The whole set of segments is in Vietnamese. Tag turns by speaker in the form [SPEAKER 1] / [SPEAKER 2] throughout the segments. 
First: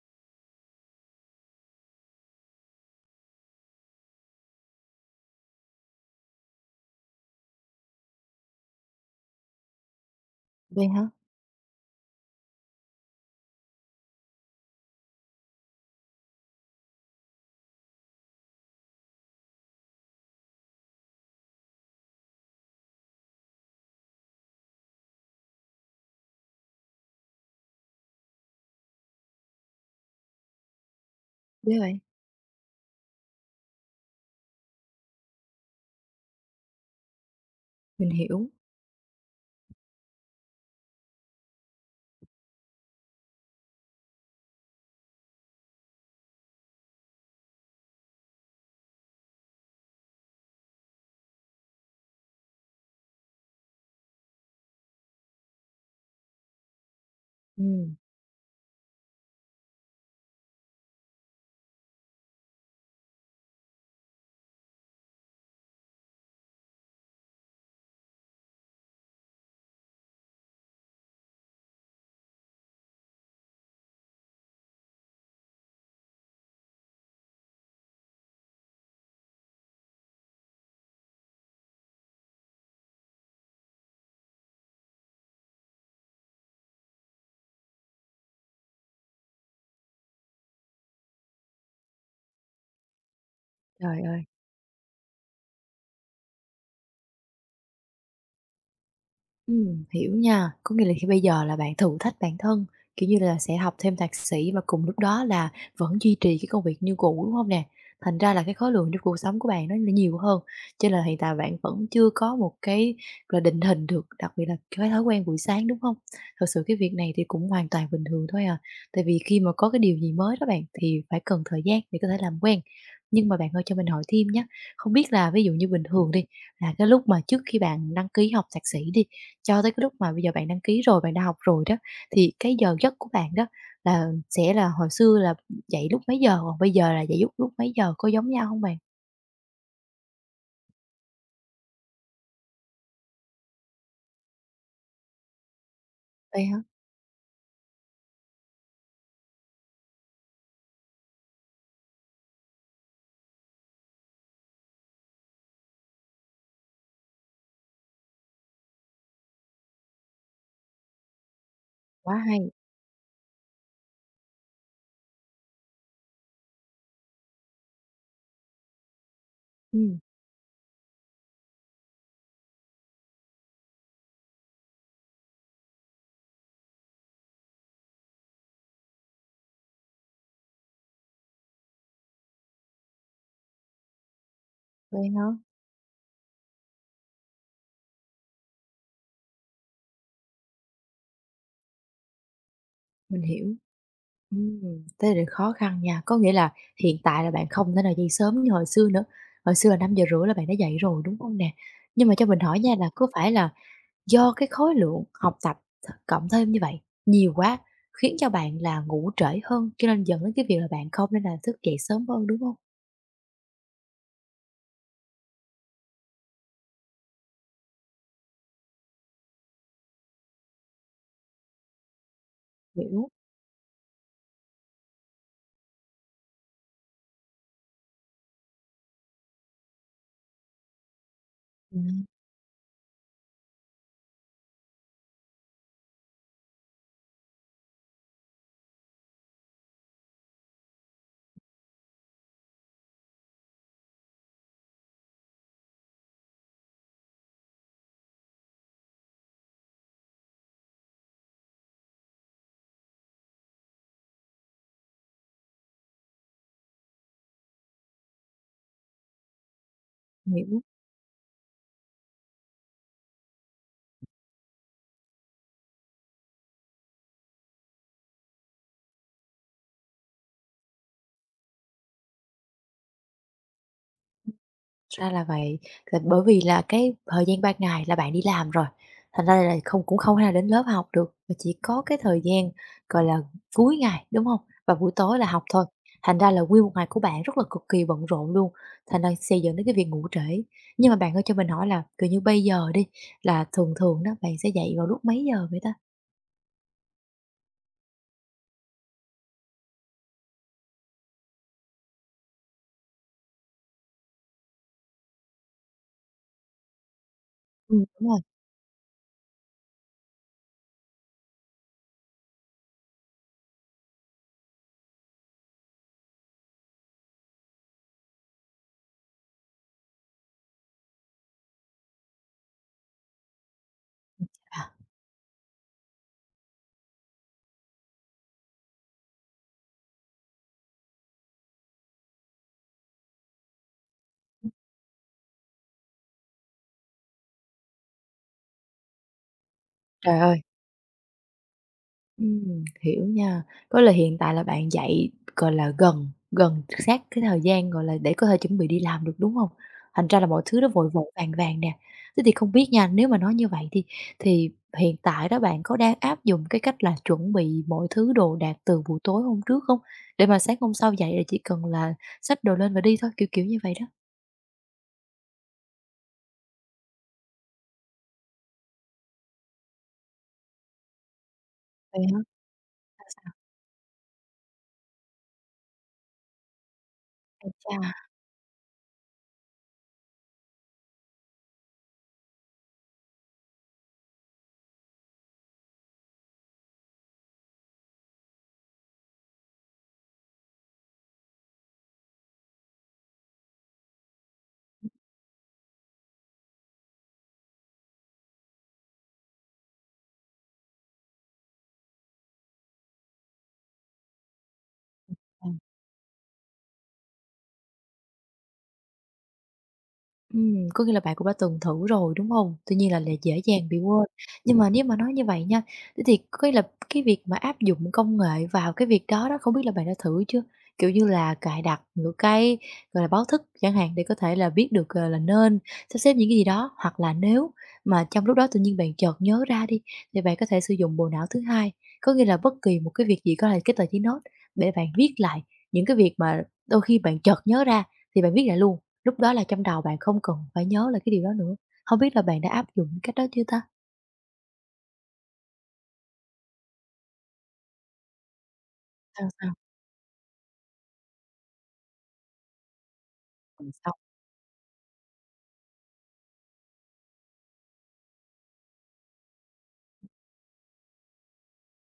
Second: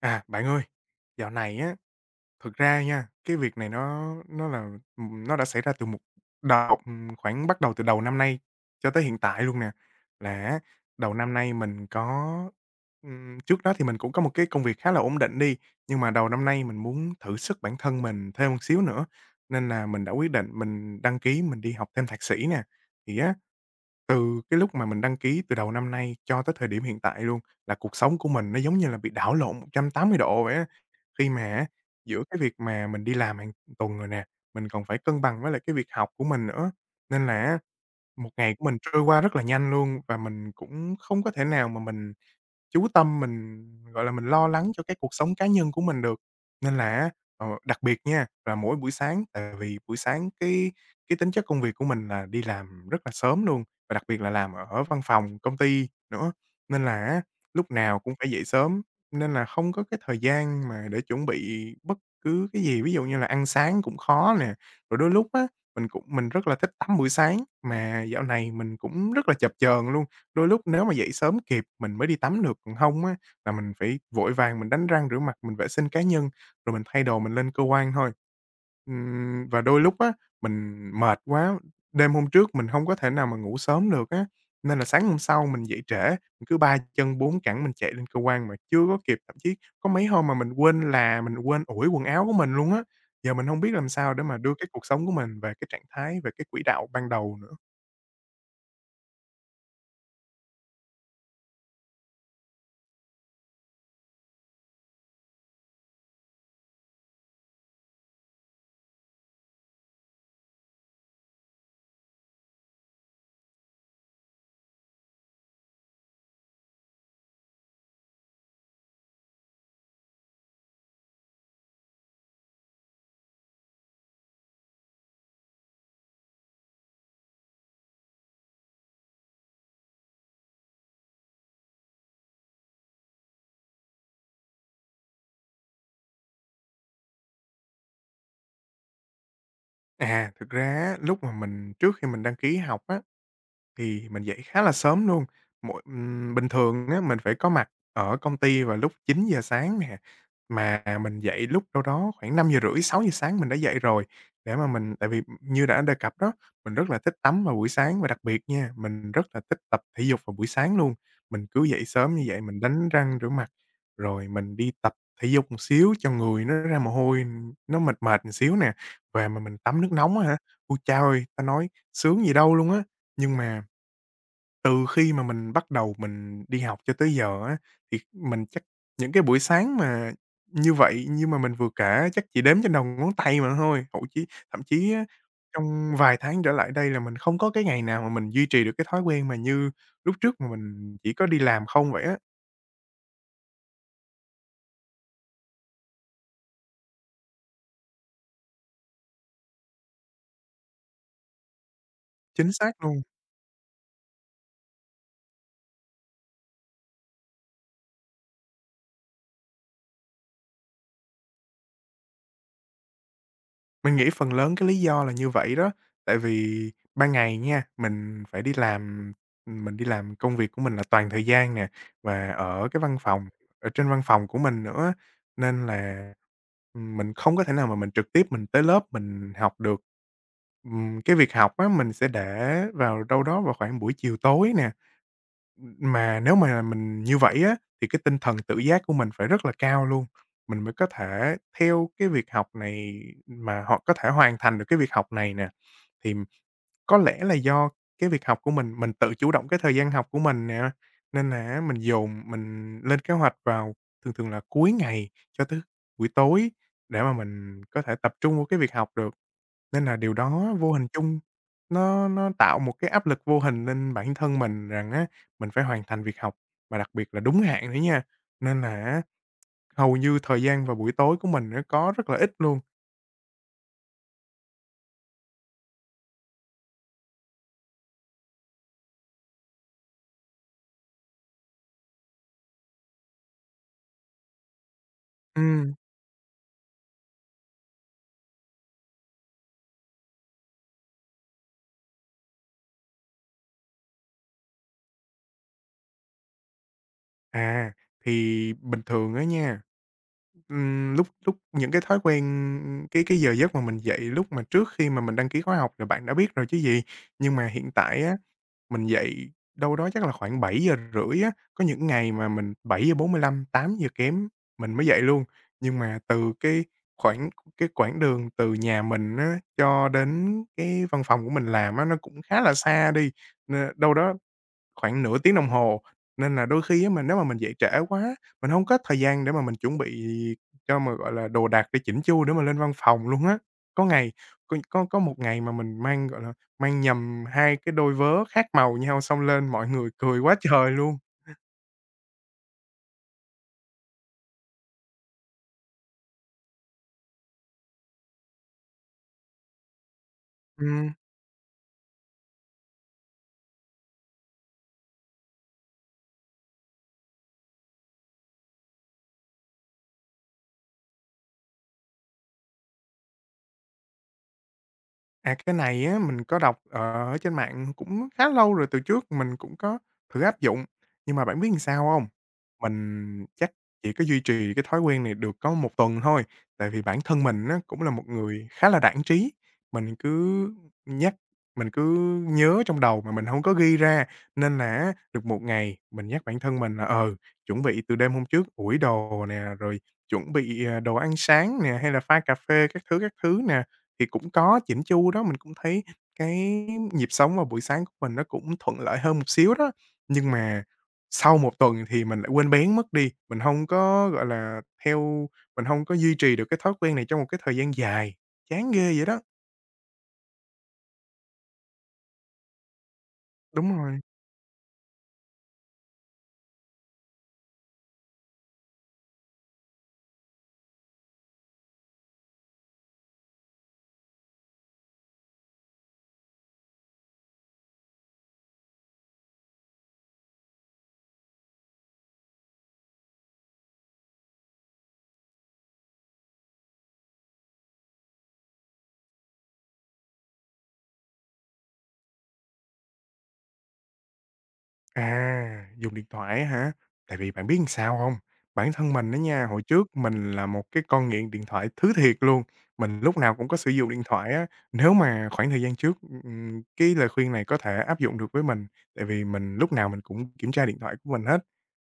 [SPEAKER 1] À, bạn ơi, dạo này á, thực ra nha, cái việc này nó là, nó đã xảy ra từ một đầu khoảng bắt đầu từ đầu năm nay cho tới hiện tại luôn nè. Là á,
[SPEAKER 2] Vậy hả?
[SPEAKER 1] đầu năm nay mình có trước đó thì mình cũng có một cái công việc khá là ổn định đi, nhưng mà đầu năm nay mình muốn thử sức bản thân mình thêm một xíu nữa, nên là mình đã quyết định mình đăng ký mình đi học thêm thạc sĩ nè. Thì á, từ cái lúc mà mình đăng ký từ đầu năm nay cho tới thời điểm hiện tại luôn, là cuộc sống của mình nó giống như là bị đảo lộn 180 độ vậy á. Khi mà á,
[SPEAKER 2] Ghê vậy!
[SPEAKER 1] giữa cái việc mà mình đi làm hàng tuần rồi nè, mình còn phải cân bằng với lại cái việc học của mình nữa, nên là á,
[SPEAKER 2] Mình
[SPEAKER 1] một
[SPEAKER 2] hiểu.
[SPEAKER 1] ngày của mình trôi qua rất là nhanh luôn và mình cũng không có thể nào mà mình chú tâm mình, gọi là, mình lo lắng cho cái cuộc sống cá nhân của mình được. Nên là á, đặc biệt nha, là mỗi buổi sáng, tại vì buổi sáng cái tính chất công việc của mình là đi làm rất là sớm luôn, và đặc biệt là làm ở văn phòng công ty nữa, nên là á, lúc
[SPEAKER 2] Ừm,
[SPEAKER 1] nào cũng phải dậy sớm, nên là không có cái thời gian mà để chuẩn bị bất cứ cái gì. Ví dụ như là ăn sáng cũng khó nè, rồi đôi lúc á, mình rất là thích tắm buổi sáng, mà dạo này mình cũng rất là chập chờn luôn. Đôi lúc nếu mà dậy sớm kịp mình mới đi tắm được, còn hông á là mình phải vội vàng mình đánh răng rửa mặt, mình vệ sinh cá nhân, rồi mình thay đồ mình lên cơ quan thôi. Và đôi lúc á, mình mệt quá, đêm hôm trước mình hông có thể nào mà ngủ sớm được á, nên là sáng hôm sau mình dậy trễ, mình cứ 3 chân 4 cẳng mình chạy lên cơ quan mà chưa có kịp, thậm chí có mấy hôm mà mình quên ủi quần áo của mình luôn á. Giờ mình hông biết làm
[SPEAKER 2] trời
[SPEAKER 1] sao để
[SPEAKER 2] ơi!
[SPEAKER 1] mà đưa cái cuộc sống của mình về cái trạng thái, về cái quỹ đạo ban đầu nữa.
[SPEAKER 2] Hiểu nha. Có nghĩa là khi bây giờ là bạn thử thách bản thân, kiểu như là, sẽ học thêm thạc sĩ và cùng lúc đó là vẫn duy trì cái công việc như cũ, đúng không nè? Thành ra là cái khối lượng trong cuộc sống của bạn nó nhiều hơn, cho nên là hiện tại bạn vẫn chưa có một cái, là, định hình được, đặc biệt là cái thói quen buổi sáng, đúng không? Thật sự cái việc này thì cũng hoàn toàn bình thường thôi à, tại vì khi mà có cái điều gì mới đó bạn, thì phải cần thời gian để có thể làm quen. Nhưng mà bạn ơi, cho mình hỏi thêm nhé, không biết là ví dụ như bình thường đi, là cái lúc mà trước khi bạn đăng ký học thạc sĩ đi, cho tới cái lúc mà bây giờ bạn đăng ký rồi, bạn đã học rồi đó, thì cái giờ giấc của bạn đó là sẽ là hồi xưa là dậy lúc mấy giờ, còn bây giờ là dậy lúc lúc mấy giờ, có giống nhau hông bạn?
[SPEAKER 1] À, thực ra á, lúc mà mình trước khi mình đăng ký học á, thì mình dậy khá là sớm luôn, mỗi
[SPEAKER 2] Vậy
[SPEAKER 1] bình
[SPEAKER 2] hả?
[SPEAKER 1] thường á, mình phải có mặt ở công ty vào lúc 9 giờ sáng nè, mà mình dậy lúc đâu đó khoảng 5 giờ rưỡi 6 giờ sáng mình đã dậy rồi, để mà mình tại vì như đã đề cập đó, mình rất là thích tắm vào buổi sáng và đặc biệt nha, mình rất là thích tập thể dục vào buổi sáng luôn. Mình cứ dậy sớm
[SPEAKER 2] Quá
[SPEAKER 1] như vậy,
[SPEAKER 2] hay.
[SPEAKER 1] mình đánh răng rửa mặt, rồi mình đi tập thể dục một xíu cho người nó ra mồ hôi, nó mệt mệt một xíu nè, về mà mình tắm nước
[SPEAKER 2] Ừm.
[SPEAKER 1] nóng á hả, ôi chao ơi, ta nói sướng gì đâu luôn á. Nhưng mà từ khi mà mình bắt đầu mình đi học cho tới giờ á, thì mình chắc những cái buổi sáng mà như vậy, như mà mình vừa kể chắc chỉ đếm trên đầu ngón tay mà thôi, thậm chí á,
[SPEAKER 2] Vậy hả?
[SPEAKER 1] trong vài tháng trở lại đây là mình không có cái ngày nào mà mình duy trì được cái thói quen mà như lúc trước mà mình chỉ có đi làm không vậy á.
[SPEAKER 2] Mình hiểu. Ừm, thế thì khó khăn nha, có nghĩa là hiện tại là bạn không thể nào dậy sớm như hồi xưa nữa, hồi xưa là 5:30 là bạn đã dậy rồi, đúng hông nè? Nhưng mà cho mình
[SPEAKER 1] Chính
[SPEAKER 2] hỏi
[SPEAKER 1] xác
[SPEAKER 2] nha là
[SPEAKER 1] luôn.
[SPEAKER 2] có phải là do cái khối lượng học tập cộng thêm như vậy nhiều quá, khiến cho bạn là ngủ trễ hơn, cho nên dẫn đến cái việc là bạn không nên là thức dậy sớm hơn, đúng không?
[SPEAKER 1] Mình nghĩ phần lớn cái lý do là như vậy đó, tại vì ban ngày nha, mình phải đi làm, mình đi làm công việc của mình là toàn thời gian nè, và ở cái văn
[SPEAKER 2] Hiểu,
[SPEAKER 1] phòng, ở trên văn phòng của mình nữa, nên là, mình không có thể nào mà mình trực tiếp mình tới lớp mình học được. Cái việc học á, mình
[SPEAKER 2] ừm,
[SPEAKER 1] sẽ để vào đâu đó vào khoảng buổi chiều tối nè, mà nếu mà mình như vậy á, thì cái tinh thần tự giác của mình phải rất là cao luôn, mình mới có thể theo cái việc học này mà họ có thể hoàn thành được cái việc học này nè. Thì có lẽ là do cái việc học của mình tự chủ động cái thời gian học của mình nè, nên là mình dồn mình lên kế hoạch vào thường thường là cuối ngày cho tới buổi tối để mà mình có thể tập trung vào cái việc học được. Nên là điều đó
[SPEAKER 2] hiểu.
[SPEAKER 1] vô hình chung nó tạo một cái áp lực vô hình lên bản thân mình rằng á, mình phải hoàn thành việc học, và đặc biệt là đúng hạn nữa nha. Nên là á, hầu như thời gian vào buổi tối của mình nó có rất là ít luôn.
[SPEAKER 2] Ra là vậy, là bởi vì là cái thời gian ban ngày là bạn đi làm rồi, thành ra là không cũng không thể nào đến lớp học được, mà chỉ có cái thời gian, gọi là, cuối ngày, đúng không? Và buổi tối là học thôi,
[SPEAKER 1] Ừm.
[SPEAKER 2] thành ra là nguyên một ngày của bạn rất là cực kỳ bận rộn luôn, thành ra sẽ dẫn đến cái việc ngủ trễ. Nhưng mà bạn ơi, cho mình hỏi là, kiểu như, bây giờ đi, là thường thường đó, bạn sẽ dậy vào lúc mấy giờ vậy ta?
[SPEAKER 1] À, thì bình thường á nha, lúc lúc những cái thói quen cái giờ giấc mà mình dậy lúc mà trước khi mà mình đăng ký khóa học là bạn đã biết rồi chứ gì. Nhưng mà hiện tại
[SPEAKER 2] Đúng
[SPEAKER 1] á.
[SPEAKER 2] rồi.
[SPEAKER 1] Mình dậy đâu đó chắc là khoảng 7 giờ rưỡi á, có những ngày mà mình 7 giờ 45 8 giờ kém mình mới dậy luôn. Nhưng mà từ cái khoảng cái quãng đường từ nhà mình á, cho đến cái văn phòng của mình làm á, nó cũng khá là xa đi, nên đâu đó
[SPEAKER 2] À.
[SPEAKER 1] khoảng nửa tiếng đồng hồ, nên là đôi khi á mình nếu mà mình dậy trễ quá, mình hông có thời gian để mà mình chuẩn bị cho mà, gọi là, đồ đạc để chỉn chu để mà lên văn phòng luôn á. Có ngày có một ngày mà mình mang, gọi là, mang nhầm 2 cái đôi vớ khác màu nhau xong lên mọi người
[SPEAKER 2] Trời
[SPEAKER 1] cười quá
[SPEAKER 2] ơi.
[SPEAKER 1] trời luôn.
[SPEAKER 2] Hiểu nha. Có là hiện tại là bạn dạy, gọi là, gần gần sát cái thời gian, gọi là, để có thể chuẩn bị đi làm được, đúng không? Thành ra là mọi thứ nó vội
[SPEAKER 1] Ừm.
[SPEAKER 2] vội vàng vàng nè. Thế thì không biết nha, nếu mà nói như vậy thì thì hiện tại đó bạn có đang áp dụng cái cách là chuẩn bị mọi thứ đồ đạc từ buổi tối hôm trước không? Để mà sáng hôm sau dậy là chỉ cần là xách đồ lên và đi thôi, kiểu, kiểu như vậy đó?
[SPEAKER 1] À, cái này á, mình có đọc ở trên mạng cũng khá lâu rồi, từ trước mình cũng có thử áp dụng, nhưng mà bạn biết làm sao
[SPEAKER 2] Vậy
[SPEAKER 1] hông?
[SPEAKER 2] hả? Sao,
[SPEAKER 1] Mình
[SPEAKER 2] sao?
[SPEAKER 1] chắc chỉ có duy trì cái thói quen này được có một tuần thôi, tại vì bản thân mình
[SPEAKER 2] Ái
[SPEAKER 1] á,
[SPEAKER 2] chà!
[SPEAKER 1] cũng là một người khá là đãng trí, mình cứ nhắc mình cứ nhớ trong đầu mà mình hông có ghi ra, nên là á, được một ngày mình nhắc bản thân mình là, ừ, chuẩn bị từ đêm hôm trước ủi đồ nè, rồi chuẩn bị, à, đồ ăn sáng nè, hay là pha cà phê các thứ nè thì cũng có chỉnh chu đó, mình cũng thấy cái nhịp sống vào buổi sáng của mình nó cũng thuận lợi hơn một xíu đó. Nhưng mà sau một tuần thì mình lại quên bén mất đi, mình không có, gọi là, mình không có duy trì được cái thói quen này trong một cái thời gian dài, chán ghê vậy đó.
[SPEAKER 2] Có nghĩa là bạn cũng đã từng thử rồi, đúng không? Tuy nhiên là dễ dàng
[SPEAKER 1] Đúng
[SPEAKER 2] bị
[SPEAKER 1] rồi.
[SPEAKER 2] quên. Nhưng mà nếu mà nói như vậy nha, thế thì có nghĩa là cái việc mà áp dụng công nghệ vào cái việc đó đó, không biết là bạn đã thử chưa? Kiểu như là cài đặt những cái, gọi là, báo thức chẳng hạn để có thể là biết được, ờ, là nên sắp xếp những cái gì đó, hoặc là nếu mà trong lúc đó tự nhiên bạn chợt nhớ ra đi, thì bạn có thể sử dụng bộ não thứ hai. Có nghĩa là bất kỳ một cái việc gì có thể cái tờ giấy nốt để bạn viết lại những cái việc mà đôi khi bạn chợt nhớ ra thì bạn viết lại luôn. Lúc đó là trong đầu bạn không cần phải nhớ lại cái điều đó nữa. Không biết là bạn đã áp dụng cách đó chưa ta?
[SPEAKER 1] À, dùng điện thoại á hả? Tại vì bạn biết làm sao không? Bản thân mình á
[SPEAKER 2] Sao,
[SPEAKER 1] nha,
[SPEAKER 2] sao?
[SPEAKER 1] hồi trước mình là một cái con nghiện điện thoại thứ thiệt luôn, mình lúc nào cũng có
[SPEAKER 2] Tuần
[SPEAKER 1] sử dụng
[SPEAKER 2] sau.
[SPEAKER 1] điện thoại á. Nếu mà khoảng thời gian trước, cái lời khuyên này có thể áp dụng được với mình, tại vì mình lúc nào mình cũng kiểm tra điện thoại của mình hết.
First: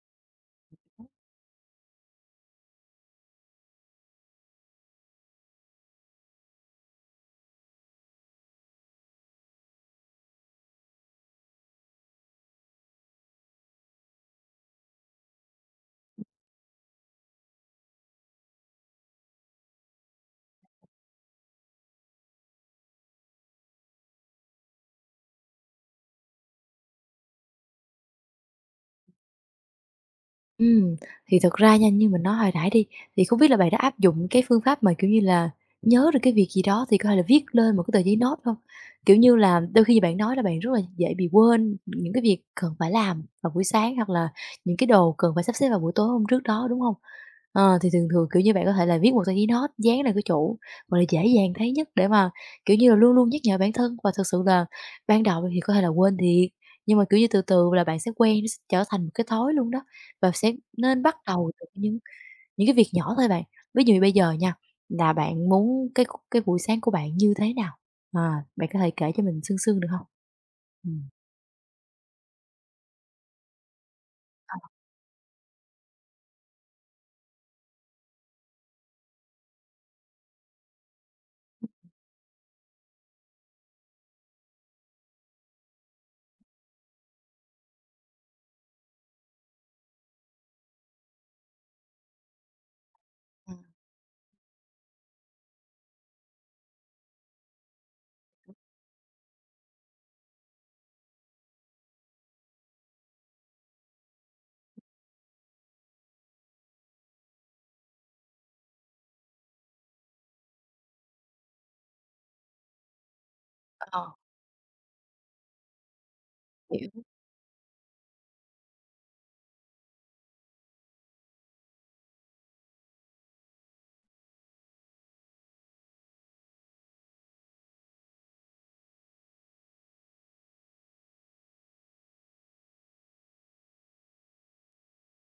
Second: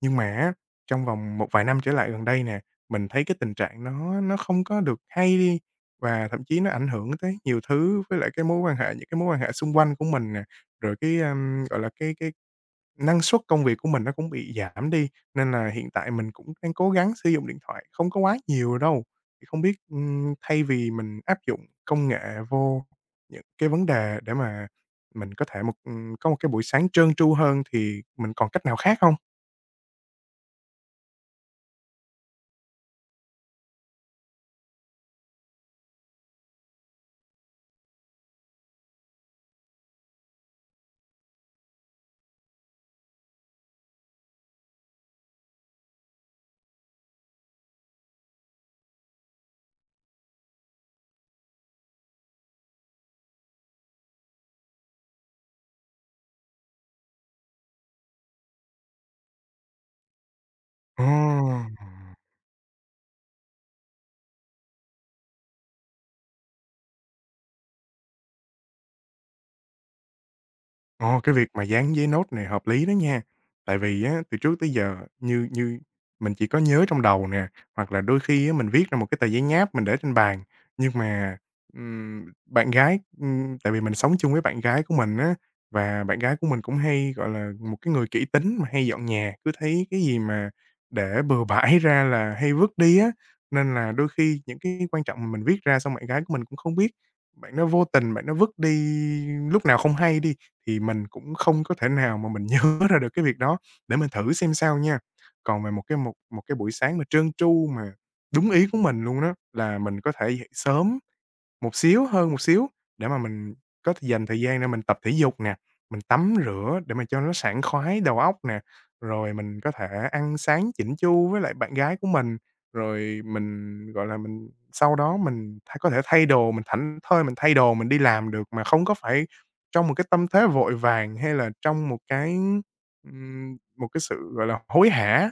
[SPEAKER 1] Nhưng mà á, trong vòng một vài năm trở lại gần đây nè, mình thấy cái tình trạng nó không có được hay đi, và thậm chí nó ảnh hưởng tới nhiều thứ với lại cái mối quan hệ những cái mối quan hệ xung quanh của mình nè, rồi cái, gọi là, cái năng suất công việc của mình nó cũng bị giảm đi, nên là hiện tại mình cũng đang cố gắng sử dụng điện thoại không có quá nhiều đâu. Thì không biết, thay vì mình áp dụng công nghệ vô những cái vấn đề để mà mình có thể một có một cái buổi sáng trơn tru hơn thì mình còn cách nào khác không?
[SPEAKER 2] Ừm, thì thật ra nha, như mình nói hồi nãy đi, thì không biết là bạn đã áp dụng cái phương pháp mà, kiểu như là, nhớ được cái việc gì đó thì có thể là viết lên một cái tờ giấy note không? Kiểu như là, đôi khi bạn nói là bạn rất là dễ bị quên những cái việc cần phải làm vào buổi sáng hoặc là những cái đồ cần phải sắp xếp vào buổi tối hôm trước đó, đúng hông? Ờ, thì thường thường, kiểu như, bạn có thể là viết một tờ giấy note dán lên cái chỗ, gọi là, dễ dàng thấy nhất để mà, kiểu như là, luôn luôn nhắc nhở bản thân và thực sự là ban đầu thì có thể là quên thiệt, nhưng mà, kiểu như, từ từ là bạn sẽ quen, nó sẽ trở thành một cái thói luôn đó. Và sẽ nên
[SPEAKER 1] Ồ!
[SPEAKER 2] bắt đầu từ những cái việc nhỏ thôi bạn. Ví dụ như bây giờ nha, là bạn muốn cái buổi sáng của bạn như thế nào? À, bạn có thể kể cho mình sương sương được không? Ừm.
[SPEAKER 1] Ồ, cái việc mà dán giấy nốt này hợp lý đó nha. Tại vì á, từ trước
[SPEAKER 2] Ờ.
[SPEAKER 1] tới giờ như như mình chỉ có nhớ trong đầu nè, hoặc là đôi khi á, mình viết ra một cái tờ giấy nháp mình để trên bàn. Nhưng mà, bạn gái tại vì mình sống chung với bạn gái của mình á, và bạn gái của mình cũng hay, gọi là, một cái người kỹ tính mà hay dọn nhà, cứ thấy cái gì mà để bừa bãi ra là hay vứt đi á.
[SPEAKER 2] Ừm.
[SPEAKER 1] Nên là đôi khi những cái quan trọng mà mình viết ra xong bạn gái của mình cũng không biết, bạn nó vô tình bạn nó vứt đi lúc nào không hay đi thì mình cũng không có thể nào mà mình nhớ ra được cái việc đó để mình thử xem sao nha. Còn về một cái buổi sáng mà trơn tru mà đúng ý của mình luôn đó, là mình có thể dậy sớm một xíu, hơn một xíu, để mà mình có thể
[SPEAKER 2] Ờ.
[SPEAKER 1] dành thời gian để mình tập thể dục nè, mình tắm rửa
[SPEAKER 2] Hiểu.
[SPEAKER 1] để mà cho nó sảng khoái đầu óc nè, rồi mình có thể ăn sáng chỉnh chu với lại bạn gái của mình, rồi mình, gọi là, mình sau đó mình có thể thay đồ, mình thảnh thơi mình thay đồ mình đi làm được mà không có phải trong một cái tâm thế vội vàng hay là trong một cái sự, gọi là, hối hả.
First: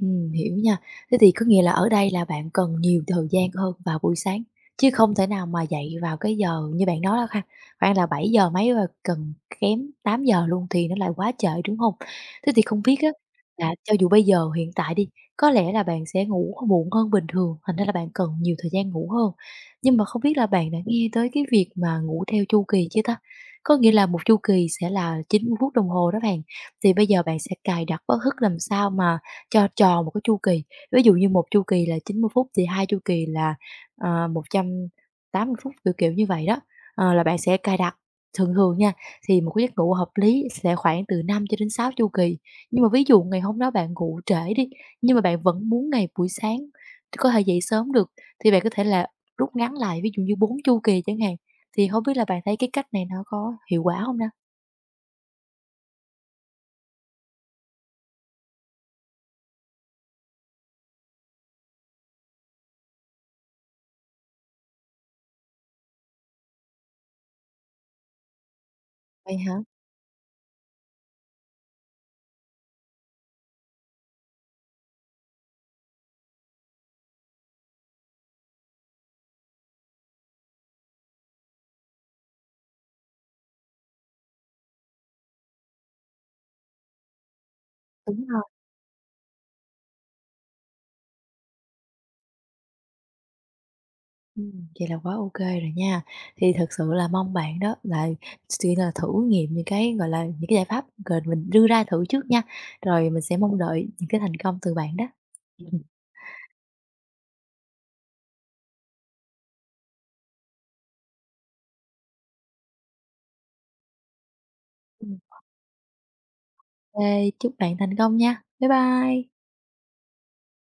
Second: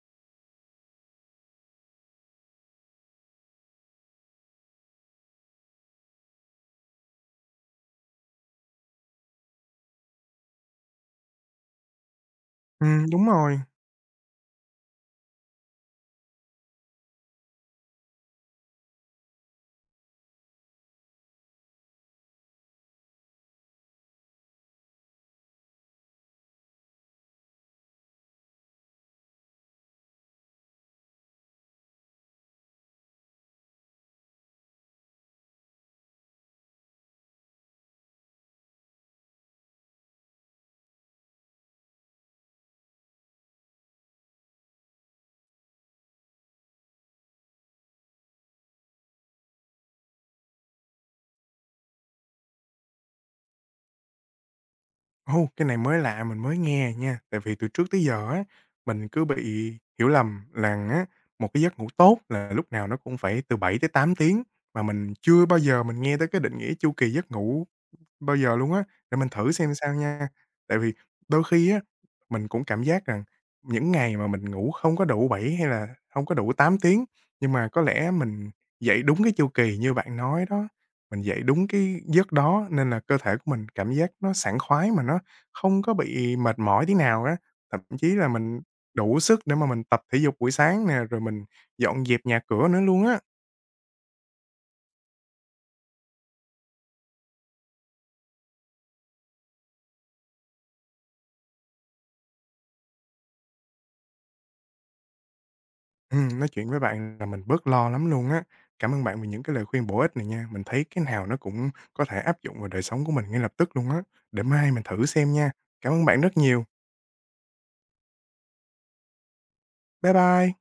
[SPEAKER 2] Hiểu nha. Thế thì có nghĩa là ở đây là bạn cần nhiều thời gian hơn vào buổi sáng, chứ không thể nào mà dậy vào cái giờ như bạn nói đó ha, khoảng là 7 giờ mấy và cần kém 8 giờ luôn thì nó lại quá trễ, đúng không? Thế thì không biết á,
[SPEAKER 1] Đúng rồi.
[SPEAKER 2] là cho dù bây giờ hiện tại đi, có lẽ là bạn sẽ ngủ muộn hơn bình thường, thành ra là bạn cần nhiều thời gian ngủ hơn. Nhưng mà không biết là bạn đã nghe tới cái việc mà ngủ theo chu kỳ chưa ta? Có nghĩa là một chu kỳ sẽ là 90 phút đồng hồ đó bạn, thì bây giờ bạn sẽ cài đặt báo thức làm sao mà cho tròn một cái chu kỳ, ví dụ như một chu kỳ là 90 phút thì hai chu kỳ là, 180 phút, kiểu, kiểu như vậy đó. Ờ, là bạn sẽ cài đặt, thường thường nha, thì một cái giấc ngủ hợp lý sẽ khoảng từ 5 cho đến 6 chu kỳ. Nhưng mà ví dụ ngày hôm đó bạn ngủ trễ đi, nhưng mà bạn vẫn muốn ngày buổi sáng có thể dậy sớm được, thì bạn có thể là rút ngắn lại, ví dụ như 4 chu kỳ chẳng hạn. Thì không biết là bạn thấy cái cách này nó có hiệu quả không ha?
[SPEAKER 1] Ô, cái này mới lạ, mình mới nghe nha, tại vì từ trước tới giờ á, mình cứ bị hiểu lầm là á, một cái giấc ngủ tốt là lúc nào nó cũng phải từ 7 tới 8 tiếng, mà mình chưa bao giờ mình nghe tới cái định nghĩa chu kỳ giấc ngủ bao giờ luôn á, để mình
[SPEAKER 2] Vậy
[SPEAKER 1] thử
[SPEAKER 2] hả?
[SPEAKER 1] xem sao nha. Tại vì đôi khi á, mình cũng cảm giác rằng những ngày mà mình ngủ không có đủ 7 hay là không có đủ 8 tiếng, nhưng mà có lẽ mình dậy đúng cái chu kỳ như bạn nói đó, mình dậy đúng cái giấc đó nên là cơ thể của mình cảm giác nó sảng khoái mà nó không có bị mệt mỏi tí nào á. Thậm chí
[SPEAKER 2] Đúng.
[SPEAKER 1] là mình đủ sức để mà mình tập thể dục buổi sáng nè, rồi mình dọn dẹp nhà cửa nữa luôn á.
[SPEAKER 2] Ừm, vậy là quá ok rồi nha. Thì thật sự là mong bạn đó là tuy là thử nghiệm những cái, gọi là, những cái giải pháp rồi mình đưa ra thử trước nha, rồi mình sẽ mong đợi những cái thành công từ bạn đó. Ừm.
[SPEAKER 1] Nói chuyện với bạn là mình bớt lo lắm luôn á. Cảm ơn bạn vì những cái lời khuyên bổ ích này nha. Mình thấy cái nào nó cũng có thể áp dụng vào đời sống của mình ngay lập tức luôn á. Để mai mình thử
[SPEAKER 2] Ừm.
[SPEAKER 1] xem nha. Cảm ơn bạn rất nhiều.
[SPEAKER 2] Chúc bạn thành công nha. Bye bye.
[SPEAKER 1] Bye bye.